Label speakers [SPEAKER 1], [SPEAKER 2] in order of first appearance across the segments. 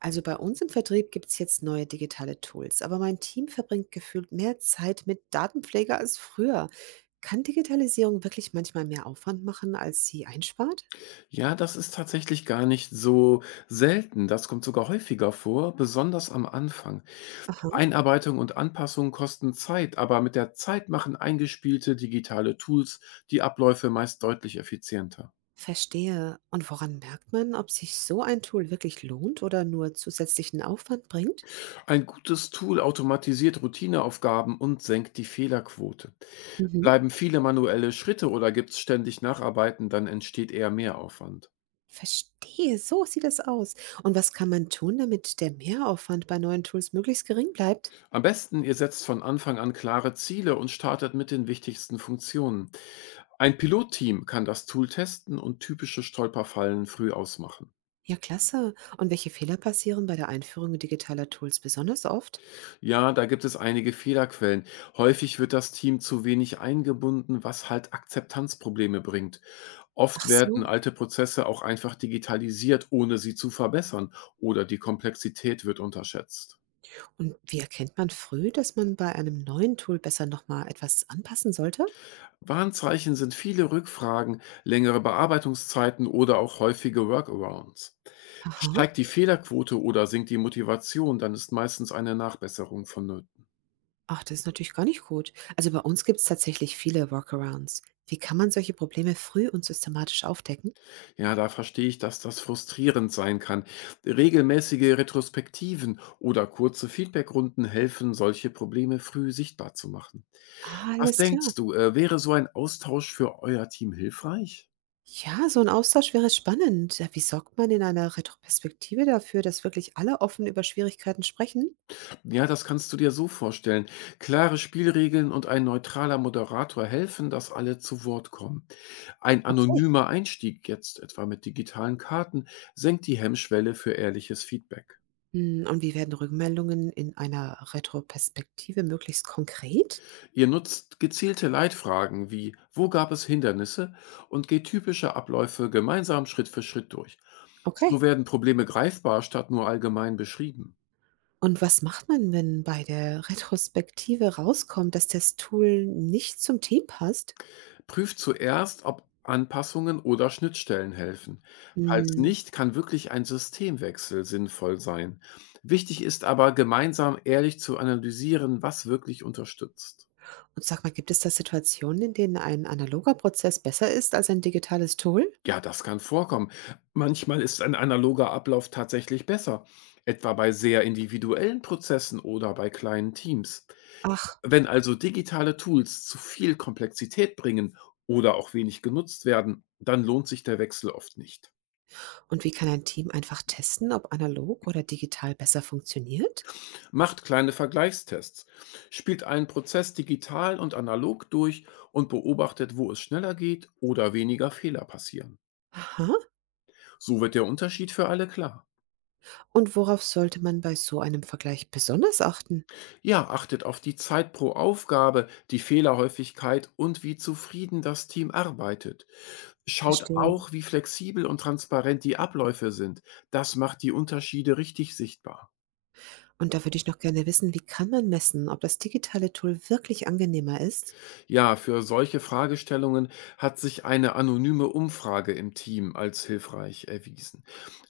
[SPEAKER 1] Also bei uns im Vertrieb gibt es jetzt neue digitale Tools, aber mein Team verbringt gefühlt mehr Zeit mit Datenpflege als früher. Kann Digitalisierung wirklich manchmal mehr Aufwand machen, als sie einspart?
[SPEAKER 2] Ja, das ist tatsächlich gar nicht so selten. Das kommt sogar häufiger vor, besonders am Anfang.
[SPEAKER 1] Aha,
[SPEAKER 2] Einarbeitung und Anpassung kosten Zeit, aber mit der Zeit machen eingespielte digitale Tools die Abläufe meist deutlich effizienter.
[SPEAKER 1] verstehe. Und woran merkt man, ob sich so ein Tool wirklich lohnt oder nur zusätzlichen Aufwand bringt?
[SPEAKER 2] Ein gutes Tool automatisiert Routineaufgaben und senkt die Fehlerquote.
[SPEAKER 1] Mhm.
[SPEAKER 2] Bleiben viele manuelle Schritte oder gibt es ständig Nacharbeiten, dann entsteht eher Mehraufwand.
[SPEAKER 1] Verstehe, so sieht das aus. Und was kann man tun, damit der Mehraufwand bei neuen Tools möglichst gering bleibt?
[SPEAKER 2] Am besten, ihr setzt von Anfang an klare Ziele und startet mit den wichtigsten Funktionen. Ein Pilotteam kann das Tool testen und typische Stolperfallen früh ausmachen.
[SPEAKER 1] Ja, klasse. Und welche Fehler passieren bei der Einführung digitaler Tools besonders oft?
[SPEAKER 2] Ja, da gibt es einige Fehlerquellen. Häufig wird das Team zu wenig eingebunden, was halt Akzeptanzprobleme bringt. Oft
[SPEAKER 1] Ach
[SPEAKER 2] werden
[SPEAKER 1] so.
[SPEAKER 2] alte Prozesse auch einfach digitalisiert, ohne sie zu verbessern, oder die Komplexität wird unterschätzt.
[SPEAKER 1] Und wie erkennt man früh, dass man bei einem neuen Tool besser noch mal etwas anpassen sollte?
[SPEAKER 2] Warnzeichen sind viele Rückfragen, längere Bearbeitungszeiten oder auch häufige Workarounds.
[SPEAKER 1] Aha.
[SPEAKER 2] Steigt die Fehlerquote oder sinkt die Motivation, dann ist meistens eine Nachbesserung vonnöten.
[SPEAKER 1] Ach, das ist natürlich gar nicht gut. Also bei uns gibt es tatsächlich viele Workarounds. Wie kann man solche Probleme früh und systematisch aufdecken?
[SPEAKER 2] Ja, da verstehe ich, dass das frustrierend sein kann. Regelmäßige Retrospektiven oder kurze Feedbackrunden helfen, solche Probleme früh sichtbar zu machen.
[SPEAKER 1] Ah,
[SPEAKER 2] Was
[SPEAKER 1] alles
[SPEAKER 2] denkst
[SPEAKER 1] klar.
[SPEAKER 2] du, wäre so ein Austausch für euer Team hilfreich?
[SPEAKER 1] Ja, so ein Austausch wäre spannend. Ja, wie sorgt man in einer Retroperspektive dafür, dass wirklich alle offen über Schwierigkeiten sprechen?
[SPEAKER 2] Ja, das kannst du dir so vorstellen. Klare Spielregeln und ein neutraler Moderator helfen, dass alle zu Wort kommen. Ein
[SPEAKER 1] Okay.
[SPEAKER 2] anonymer Einstieg, jetzt etwa mit digitalen Karten, senkt die Hemmschwelle für ehrliches Feedback.
[SPEAKER 1] Hm, und wie werden Rückmeldungen in einer Retroperspektive möglichst konkret?
[SPEAKER 2] Ihr nutzt gezielte Leitfragen wie „Wo gab es Hindernisse?“ und geht typische Abläufe gemeinsam Schritt für Schritt durch. So
[SPEAKER 1] Okay.
[SPEAKER 2] werden Probleme greifbar statt nur allgemein beschrieben.
[SPEAKER 1] Und was macht man, wenn bei der Retrospektive rauskommt, dass das Tool nicht zum Team passt?
[SPEAKER 2] Prüft zuerst, ob Anpassungen oder Schnittstellen helfen. Falls
[SPEAKER 1] Hm,
[SPEAKER 2] nicht, kann wirklich ein Systemwechsel sinnvoll sein. Wichtig ist aber, gemeinsam ehrlich zu analysieren, was wirklich unterstützt.
[SPEAKER 1] und sag mal, gibt es da Situationen, in denen ein analoger Prozess besser ist als ein digitales Tool?
[SPEAKER 2] Ja, das kann vorkommen. Manchmal ist ein analoger Ablauf tatsächlich besser, etwa bei sehr individuellen Prozessen oder bei kleinen Teams.
[SPEAKER 1] Ach,
[SPEAKER 2] Wenn also digitale Tools zu viel Komplexität bringen oder auch wenig genutzt werden, dann lohnt sich der Wechsel oft nicht.
[SPEAKER 1] und wie kann ein Team einfach testen, ob analog oder digital besser funktioniert?
[SPEAKER 2] Macht kleine Vergleichstests, spielt einen Prozess digital und analog durch und beobachtet, wo es schneller geht oder weniger Fehler passieren.
[SPEAKER 1] Aha,
[SPEAKER 2] So wird der Unterschied für alle klar.
[SPEAKER 1] und worauf sollte man bei so einem Vergleich besonders achten?
[SPEAKER 2] Ja, achtet auf die Zeit pro Aufgabe, die Fehlerhäufigkeit und wie zufrieden das Team arbeitet. Schaut
[SPEAKER 1] Verstehe.
[SPEAKER 2] auch, wie flexibel und transparent die Abläufe sind. Das macht die Unterschiede richtig sichtbar.
[SPEAKER 1] Und da würde ich noch gerne wissen, wie kann man messen, ob das digitale Tool wirklich angenehmer ist?
[SPEAKER 2] Ja, für solche Fragestellungen hat sich eine anonyme Umfrage im Team als hilfreich erwiesen.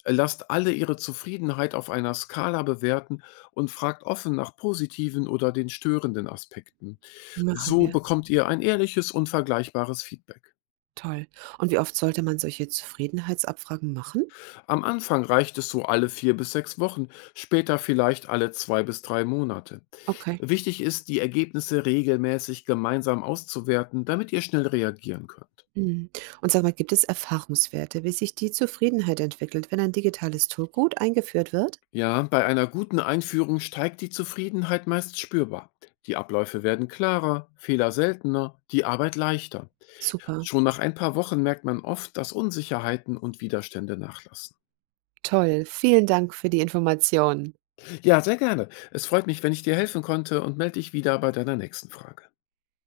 [SPEAKER 2] Lasst alle ihre Zufriedenheit auf einer Skala bewerten und fragt offen nach positiven oder den störenden Aspekten.
[SPEAKER 1] Machen
[SPEAKER 2] So
[SPEAKER 1] wir.
[SPEAKER 2] bekommt ihr ein ehrliches und vergleichbares Feedback.
[SPEAKER 1] Toll. Und wie oft sollte man solche Zufriedenheitsabfragen machen?
[SPEAKER 2] Am Anfang reicht es so alle 4 bis 6 Wochen, später vielleicht alle 2 bis 3 Monate.
[SPEAKER 1] Okay.
[SPEAKER 2] Wichtig ist, die Ergebnisse regelmäßig gemeinsam auszuwerten, damit ihr schnell reagieren könnt.
[SPEAKER 1] Mhm. Und sag mal, gibt es Erfahrungswerte, wie sich die Zufriedenheit entwickelt, wenn ein digitales Tool gut eingeführt wird?
[SPEAKER 2] Ja, bei einer guten Einführung steigt die Zufriedenheit meist spürbar. Die Abläufe werden klarer, Fehler seltener, die Arbeit leichter.
[SPEAKER 1] Super.
[SPEAKER 2] Schon nach ein paar Wochen merkt man oft, dass Unsicherheiten und Widerstände nachlassen.
[SPEAKER 1] Toll. Vielen Dank für die Informationen.
[SPEAKER 2] Ja, sehr gerne. Es freut mich, wenn ich dir helfen konnte und melde dich wieder bei deiner nächsten Frage.